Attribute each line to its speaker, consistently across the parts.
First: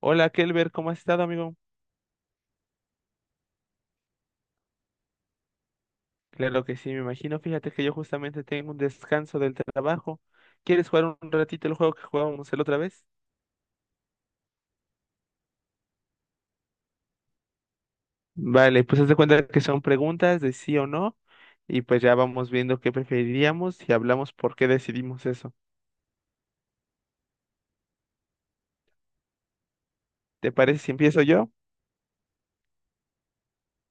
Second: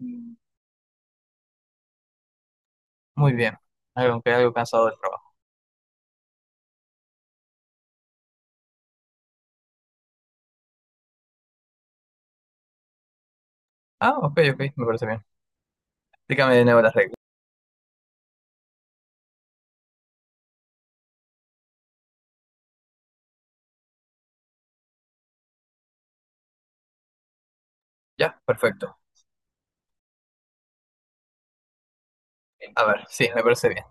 Speaker 1: Hola, Kelber, ¿cómo has estado, amigo?
Speaker 2: bien. Algo, aunque algo cansado del trabajo.
Speaker 1: Claro que sí, me imagino. Fíjate que yo justamente tengo un descanso del trabajo. ¿Quieres jugar un ratito el juego que jugábamos la otra vez?
Speaker 2: Ah, ok, ok, me parece bien. Explícame de nuevo las reglas.
Speaker 1: Vale, pues haz de cuenta que son preguntas de sí o no, y pues ya vamos viendo qué preferiríamos y hablamos por qué decidimos eso.
Speaker 2: Ya, perfecto.
Speaker 1: ¿Te parece si empiezo yo?
Speaker 2: A ver, sí, me parece bien.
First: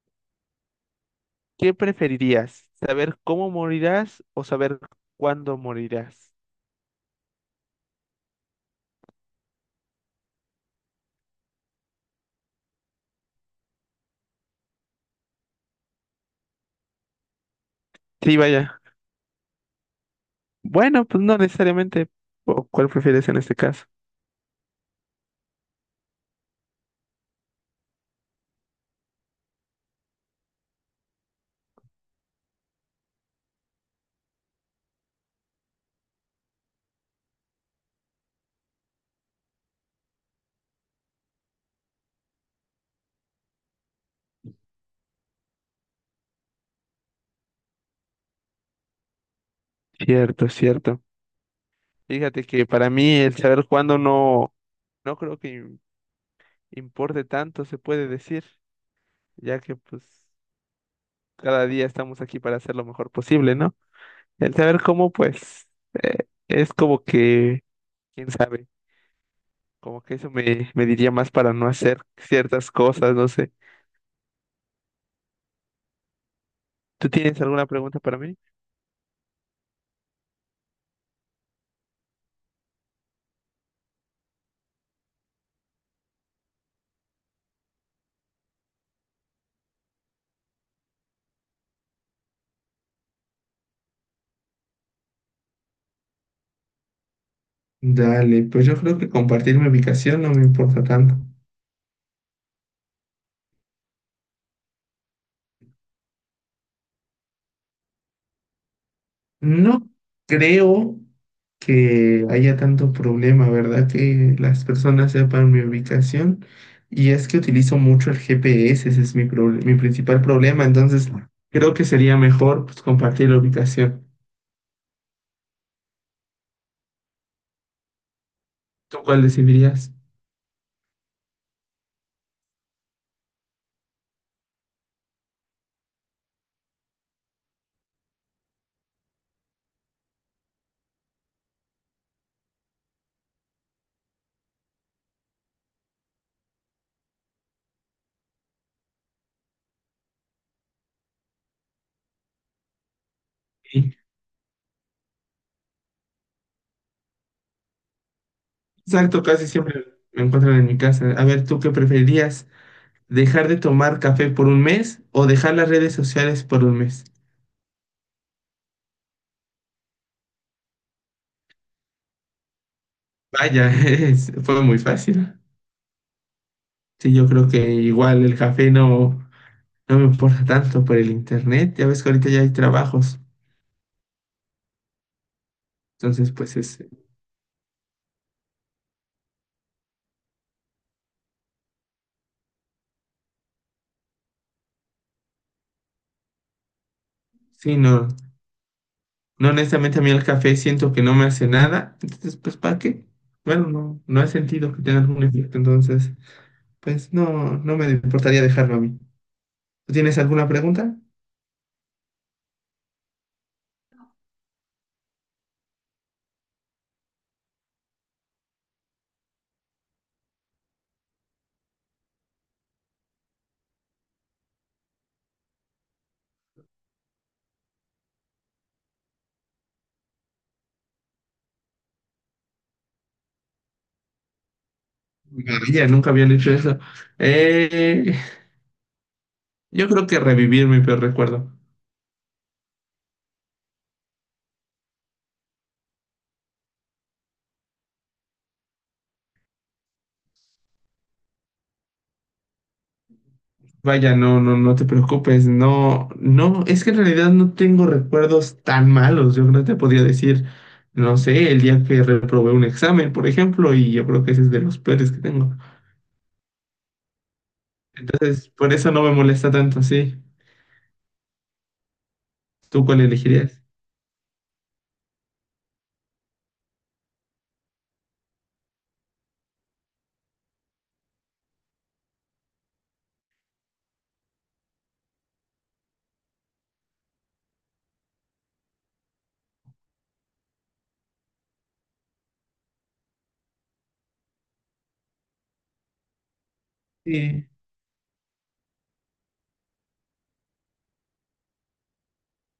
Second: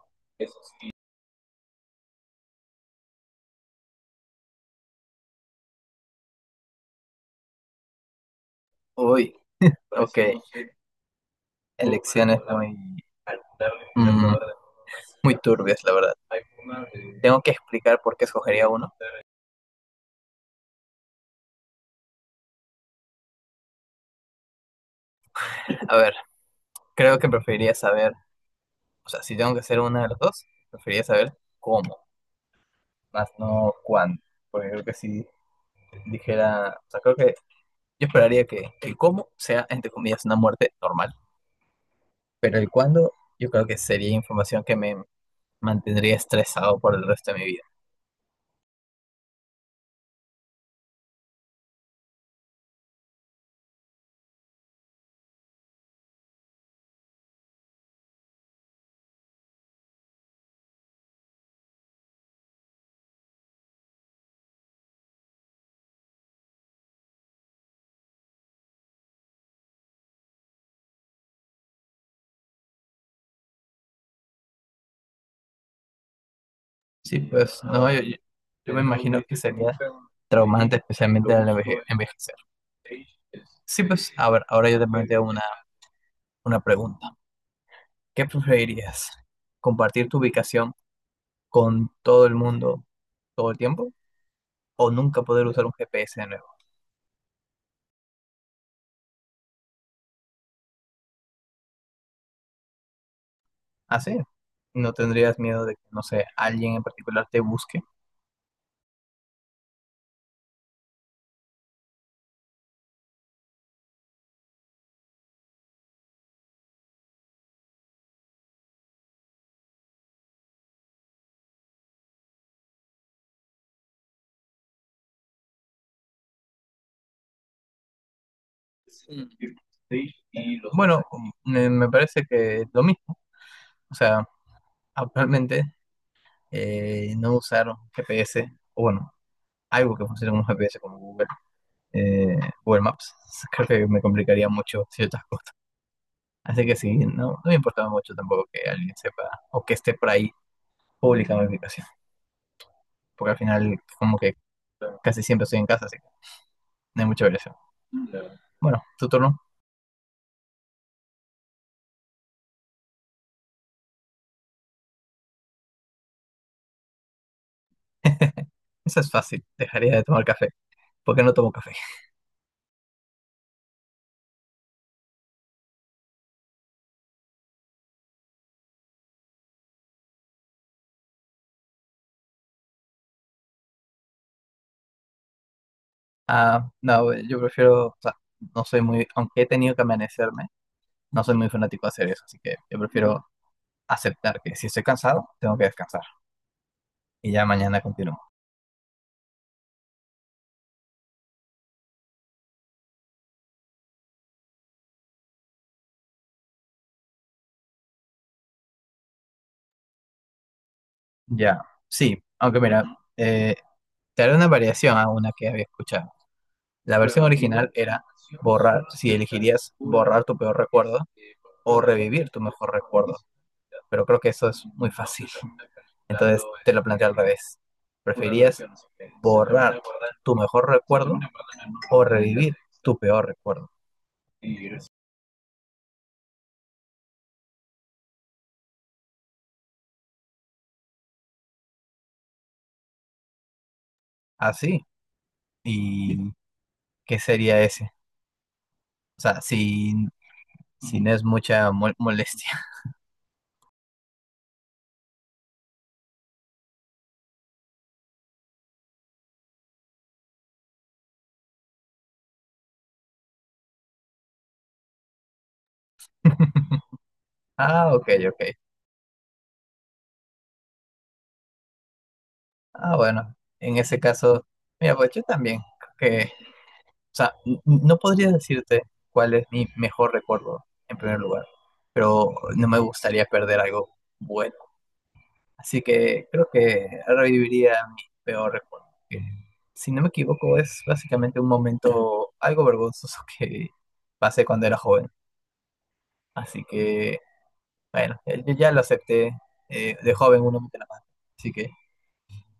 Speaker 1: ¿Qué preferirías? ¿Saber cómo morirás o saber cuándo morirás?
Speaker 2: Uy, ok. Elecciones muy, mm, muy turbias, la verdad. Tengo que explicar por qué
Speaker 1: Sí,
Speaker 2: escogería
Speaker 1: vaya.
Speaker 2: uno.
Speaker 1: Bueno, pues no necesariamente. ¿O ¿Cuál prefieres en este caso?
Speaker 2: A ver, creo que preferiría saber, o sea, si tengo que hacer una de las dos, preferiría saber cómo, más no cuándo. Porque creo que si dijera, o sea, creo que yo esperaría que el cómo sea, entre comillas, una muerte normal, pero el cuándo yo creo que sería información que me mantendría estresado por el resto de mi vida.
Speaker 1: Cierto, cierto. Fíjate que para mí el saber cuándo no, no creo que importe tanto, se puede decir, ya que pues cada día estamos aquí para hacer lo mejor posible, ¿no? El saber cómo, pues, es como que, quién sabe, como que eso me diría más para no hacer ciertas cosas, no sé. ¿Tú
Speaker 2: Sí,
Speaker 1: tienes
Speaker 2: pues
Speaker 1: alguna
Speaker 2: no,
Speaker 1: pregunta
Speaker 2: yo, yo-
Speaker 1: para mí?
Speaker 2: yo me imagino que sería traumante, especialmente al envejecer. Sí, pues a ver, ahora yo te planteo una pregunta. ¿Qué preferirías? ¿Compartir tu ubicación con todo el mundo todo el tiempo o nunca poder usar un GPS de nuevo?
Speaker 1: Dale, pues yo creo que compartir mi ubicación no me importa tanto.
Speaker 2: Así, ¿no tendrías miedo de que, no sé, alguien en particular te busque?
Speaker 1: No creo que haya tanto problema, ¿verdad? Que las personas sepan mi ubicación. Y es que utilizo mucho el GPS, ese es mi principal problema. Entonces, creo que sería mejor pues, compartir la ubicación. ¿Tú cuál decidirías?
Speaker 2: Sí. Bueno, me parece que lo mismo. O sea, actualmente no usar GPS, o bueno, algo que funcione como GPS, como Google, eh, Google Maps, creo que me complicaría mucho ciertas cosas. Así que sí, no, no me importaba mucho tampoco que alguien sepa o que esté por ahí pública mi ubicación, porque al final
Speaker 1: Sí.
Speaker 2: como que casi siempre estoy en casa, así que no hay mucha variación. Bueno, tu
Speaker 1: Exacto,
Speaker 2: turno.
Speaker 1: casi siempre me encuentran en mi casa. A ver, ¿tú qué preferirías? ¿Dejar de tomar café por un mes o dejar las redes sociales por un mes?
Speaker 2: Eso es fácil, dejaría de tomar café, porque no tomo café.
Speaker 1: Vaya, fue muy fácil. Sí, yo creo que igual el café no. No me importa tanto por el internet. Ya ves que ahorita ya hay trabajos. Entonces, pues
Speaker 2: Ah,
Speaker 1: es,
Speaker 2: no, yo prefiero, o sea, no soy muy, aunque he tenido que amanecerme, no soy muy fanático de hacer eso, así que yo prefiero aceptar que si estoy cansado, tengo que descansar y ya
Speaker 1: sí,
Speaker 2: mañana
Speaker 1: no,
Speaker 2: continúo.
Speaker 1: no, honestamente a mí el café siento que no me hace nada. Entonces, pues, ¿para qué? Bueno, no, no he sentido que tenga algún efecto. Entonces, pues no, no me importaría dejarlo a mí. ¿Tú tienes alguna pregunta?
Speaker 2: Ya, sí, aunque mira, eh, te haré una variación a una que había escuchado. La versión original era borrar, si elegirías borrar tu peor recuerdo o revivir tu mejor recuerdo, pero creo que eso es muy fácil. Entonces te lo planteo al revés. ¿Preferías borrar tu mejor recuerdo o revivir tu peor recuerdo?
Speaker 1: Maravilla, nunca habían hecho eso. Eh, yo creo que revivir mi peor recuerdo.
Speaker 2: Así. ¿Y qué sería ese? O sea, sin es mucha molestia.
Speaker 1: Vaya, no, no, no te preocupes, no, no, es que en realidad no tengo recuerdos tan malos. Yo no te podría decir, no sé, el día que reprobé un examen, por ejemplo, y yo creo que ese es de los peores que tengo.
Speaker 2: Ah, ok,
Speaker 1: Entonces,
Speaker 2: ok.
Speaker 1: por eso no me molesta tanto, sí. ¿Tú
Speaker 2: Ah,
Speaker 1: cuál
Speaker 2: bueno.
Speaker 1: elegirías?
Speaker 2: En ese caso, mira, pues yo también creo que, o sea, no podría decirte cuál es mi mejor recuerdo, en primer lugar, pero no me gustaría perder algo bueno. Así que creo que reviviría mi peor recuerdo, que, si no me equivoco, es básicamente un momento algo vergonzoso que pasé cuando era joven. Así que,
Speaker 1: Sí,
Speaker 2: bueno, yo ya lo acepté. De joven uno mete la mano. Así que,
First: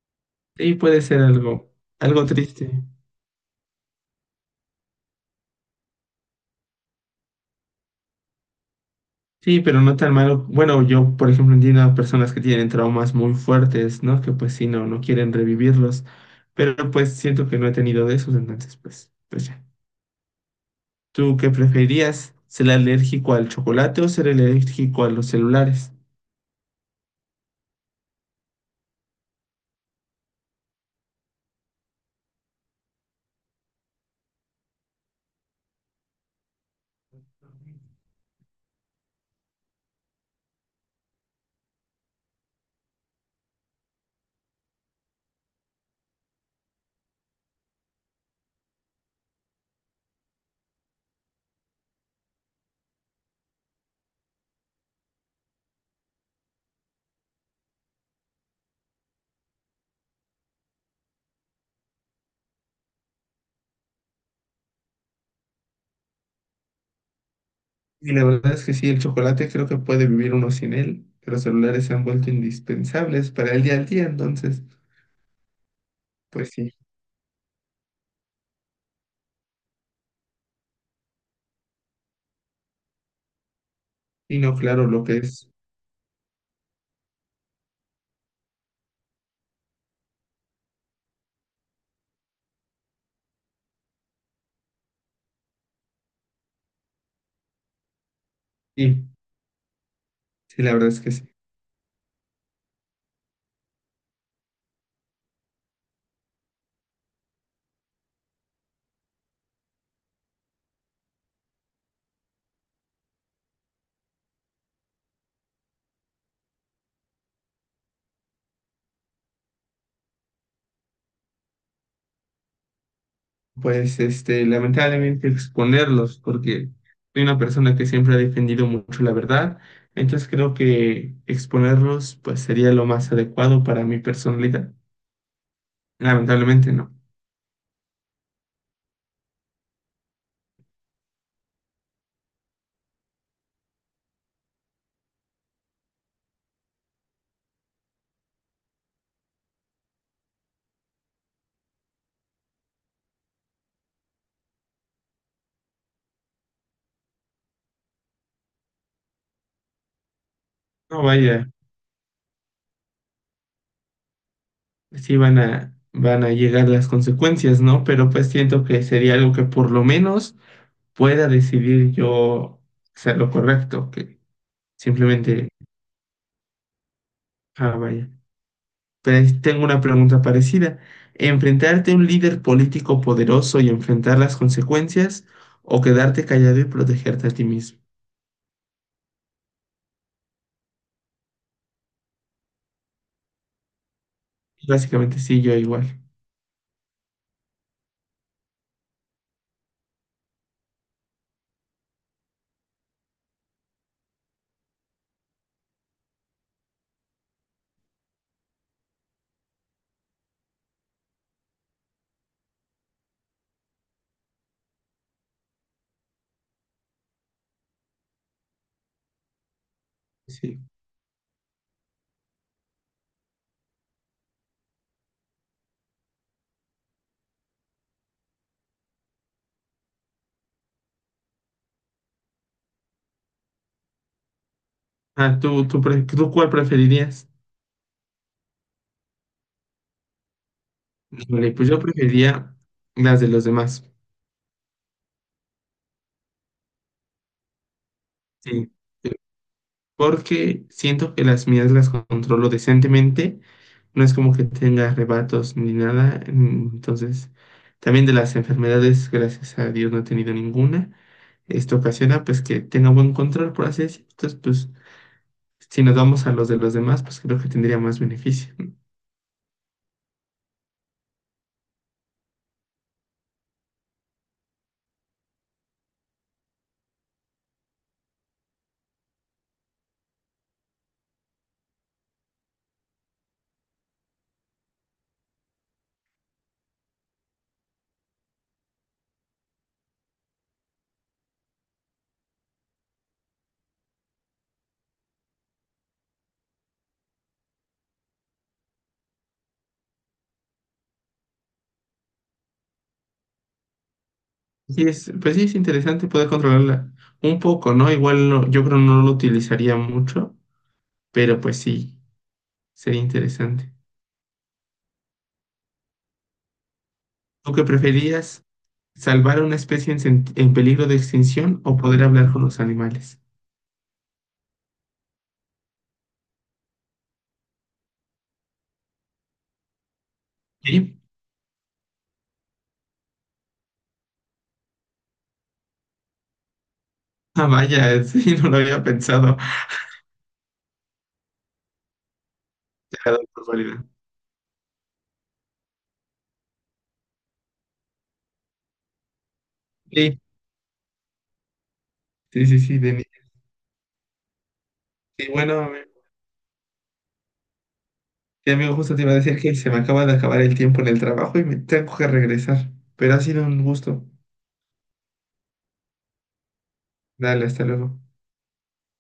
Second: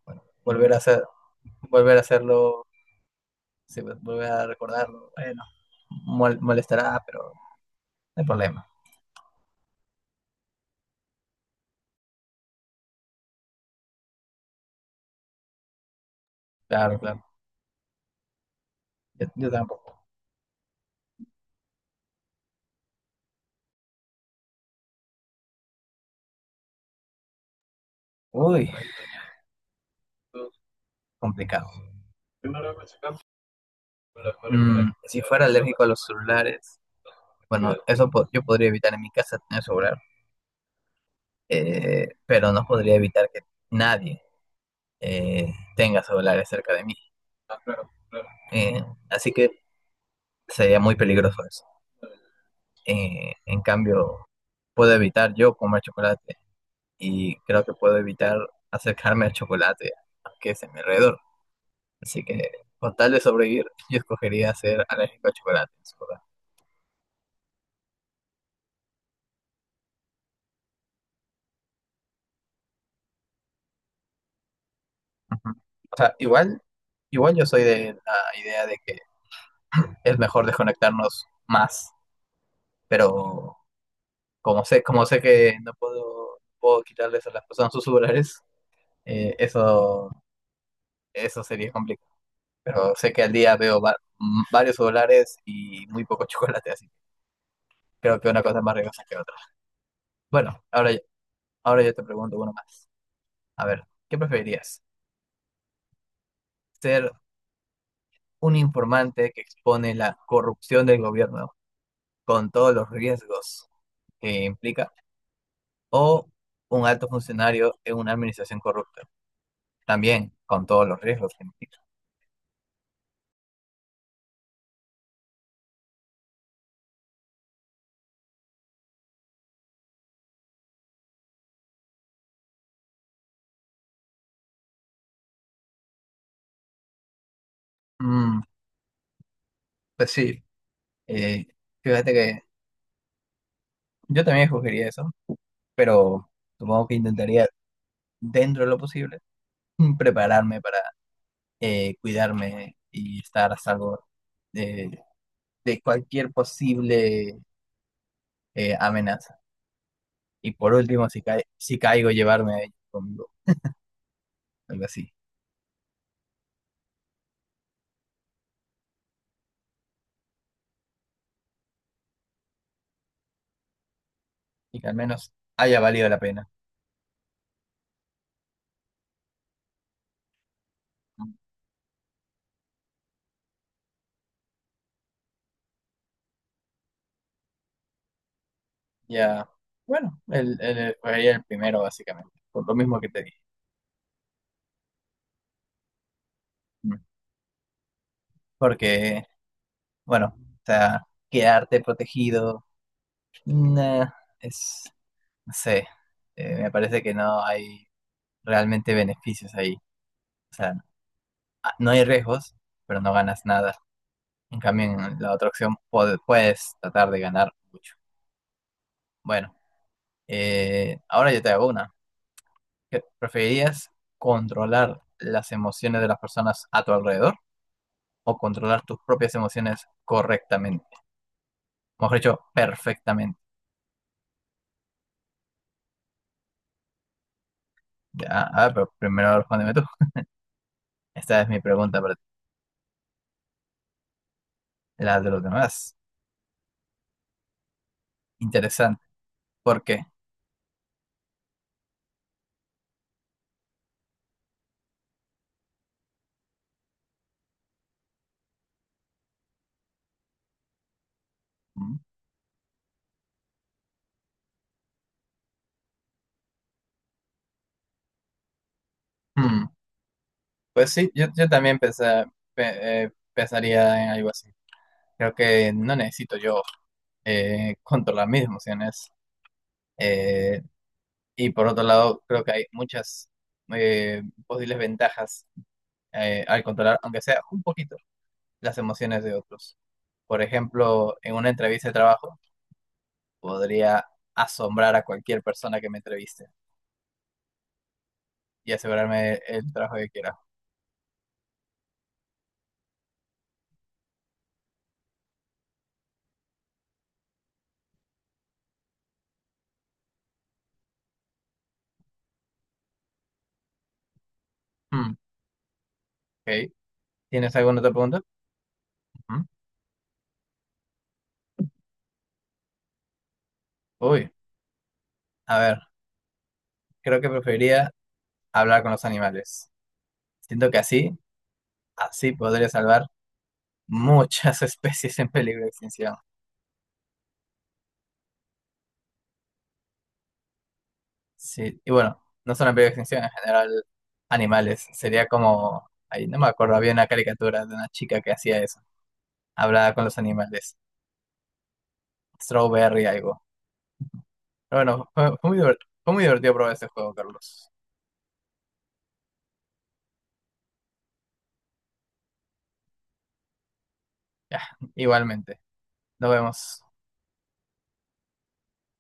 Speaker 2: bueno,
Speaker 1: sí, puede ser algo,
Speaker 2: volver a
Speaker 1: algo
Speaker 2: hacerlo,
Speaker 1: triste.
Speaker 2: sí, pues, volver a recordarlo, bueno, molestará, pero no hay problema.
Speaker 1: Sí, pero no tan malo. Bueno, yo, por ejemplo, entiendo a personas que tienen traumas muy fuertes, ¿no? Que pues sí, no, no quieren revivirlos. Pero
Speaker 2: Claro,
Speaker 1: pues
Speaker 2: claro.
Speaker 1: siento que no he tenido de esos, entonces pues,
Speaker 2: Yo,
Speaker 1: pues
Speaker 2: yo
Speaker 1: ya.
Speaker 2: tampoco.
Speaker 1: ¿Tú qué preferirías? ¿Ser alérgico al chocolate o ser alérgico a los celulares?
Speaker 2: Uy, complicado. Mm, si fuera alérgico a los celulares, bueno, eso yo podría evitar en mi casa tener celular, pero no podría evitar que nadie tenga celulares cerca de mí. Eh, así que sería muy peligroso eso. En cambio, puedo evitar yo comer chocolate y creo que puedo evitar acercarme al chocolate que es a mi alrededor. Así que, con tal de sobrevivir, yo escogería ser alérgico al chocolate en su lugar.
Speaker 1: Y la verdad es que sí, el chocolate creo que puede vivir uno sin él, pero los celulares se han vuelto indispensables para el día al día, entonces,
Speaker 2: Ujú. O sea,
Speaker 1: pues
Speaker 2: igual,
Speaker 1: sí.
Speaker 2: igual yo soy de la idea de que es mejor desconectarnos más, pero
Speaker 1: Y no,
Speaker 2: como sé,
Speaker 1: claro, lo
Speaker 2: como
Speaker 1: que
Speaker 2: sé
Speaker 1: es.
Speaker 2: que no puedo, quitarles a las personas sus celulares, eso, eso sería complicado. Pero sé que al día veo varios celulares y muy poco chocolate, así que creo que una cosa es más riesgosa
Speaker 1: Sí,
Speaker 2: que otra.
Speaker 1: sí,
Speaker 2: Bueno,
Speaker 1: la verdad
Speaker 2: ahora,
Speaker 1: es que sí.
Speaker 2: ahora yo te pregunto uno más. A ver, ¿qué preferirías? ¿Ser un informante que expone la corrupción del gobierno con todos los riesgos que implica? ¿O un alto funcionario en una administración corrupta? También con todos los riesgos que implica.
Speaker 1: Pues, lamentablemente exponerlos, porque soy una persona que siempre ha defendido mucho la verdad, entonces creo que exponerlos, pues sería lo más adecuado para mi personalidad. Lamentablemente no.
Speaker 2: Mm, Pues sí, eh, fíjate que yo también escogería eso, pero supongo que intentaría, dentro de lo posible, prepararme para cuidarme y estar a salvo de, de cualquier posible amenaza. Y por
Speaker 1: No
Speaker 2: último, si,
Speaker 1: vaya.
Speaker 2: si caigo, llevarme a ellos conmigo, algo así.
Speaker 1: Sí van a llegar las consecuencias, ¿no? Pero pues siento que sería algo que por lo menos pueda decidir yo hacer lo correcto, que
Speaker 2: Y que al menos
Speaker 1: simplemente,
Speaker 2: haya valido la pena.
Speaker 1: vaya. Pero ahí tengo una pregunta parecida.
Speaker 2: Mm,
Speaker 1: ¿Enfrentarte a un líder político poderoso y enfrentar las consecuencias o quedarte callado y protegerte a ti mismo?
Speaker 2: Ya, bueno, escogería el primero, básicamente, por lo mismo que te dije.
Speaker 1: Básicamente sí, yo igual.
Speaker 2: Mm. Porque, bueno, o sea, quedarte protegido. Nah, es, no sé, me parece que no hay realmente beneficios ahí. O sea, ah, no hay riesgos, pero no ganas nada. En cambio, en la otra opción puedes tratar de ganar mucho. Bueno,
Speaker 1: Sí.
Speaker 2: ahora yo te hago una. ¿Preferirías controlar las emociones de las personas a tu alrededor o controlar tus propias emociones correctamente? Mejor dicho, perfectamente.
Speaker 1: Ah, ¿tú cuál preferirías?
Speaker 2: Ya, a ver, pero primero respóndeme tú. Esta es
Speaker 1: Vale,
Speaker 2: mi
Speaker 1: pues yo
Speaker 2: pregunta para ti.
Speaker 1: preferiría las de los demás.
Speaker 2: La de los demás.
Speaker 1: Sí.
Speaker 2: Interesante. ¿Por qué?
Speaker 1: Porque siento que las mías las controlo decentemente, no es como que tenga arrebatos ni nada, entonces también de las enfermedades, gracias a Dios no he tenido ninguna, esto
Speaker 2: Mm.
Speaker 1: ocasiona pues que tenga buen control, por así decirlo, entonces pues si nos vamos a los de los demás, pues creo que tendría más beneficio.
Speaker 2: Mm. Pues sí, yo también pensaría en algo así. Creo que no necesito yo controlar mis emociones. Eh, y por otro lado, creo que hay muchas posibles ventajas al controlar, aunque sea un poquito, las emociones de otros. Por ejemplo, en una entrevista de trabajo, podría asombrar a cualquier persona que me entreviste y asegurarme el trabajo que quiera.
Speaker 1: Y es, pues sí, es interesante poder controlarla un poco, ¿no? Igual yo creo no lo utilizaría mucho, pero pues sí, sería interesante.
Speaker 2: Mm. Ok.
Speaker 1: ¿Tú
Speaker 2: ¿Tienes
Speaker 1: qué
Speaker 2: alguna otra pregunta?
Speaker 1: preferías? ¿Salvar
Speaker 2: Ujú.
Speaker 1: a una especie en peligro de extinción o poder hablar con los animales?
Speaker 2: Uy, a ver. Creo que preferiría hablar con los animales. Siento que
Speaker 1: Sí.
Speaker 2: así, así podría salvar muchas especies en peligro de extinción.
Speaker 1: Ah, vaya, sí, no lo había pensado.
Speaker 2: Sí, y bueno, no solo en peligro
Speaker 1: Te
Speaker 2: de
Speaker 1: la
Speaker 2: extinción,
Speaker 1: doy
Speaker 2: en
Speaker 1: por
Speaker 2: general,
Speaker 1: válida.
Speaker 2: animales. Sería como, ahí no me acuerdo, había una caricatura de una chica que hacía eso. Hablaba con los
Speaker 1: Sí,
Speaker 2: animales.
Speaker 1: sí, sí, sí,
Speaker 2: Strawberry
Speaker 1: Denis.
Speaker 2: algo. Pero bueno,
Speaker 1: Y
Speaker 2: fue muy,
Speaker 1: bueno, amigo,
Speaker 2: fue muy divertido probar este juego, Carlos.
Speaker 1: sí, amigo, justo te iba a decir que se me acaba de acabar el tiempo en el trabajo y me tengo que regresar. Pero ha sido un gusto.
Speaker 2: Ya, igualmente. Nos vemos.
Speaker 1: Dale, hasta luego.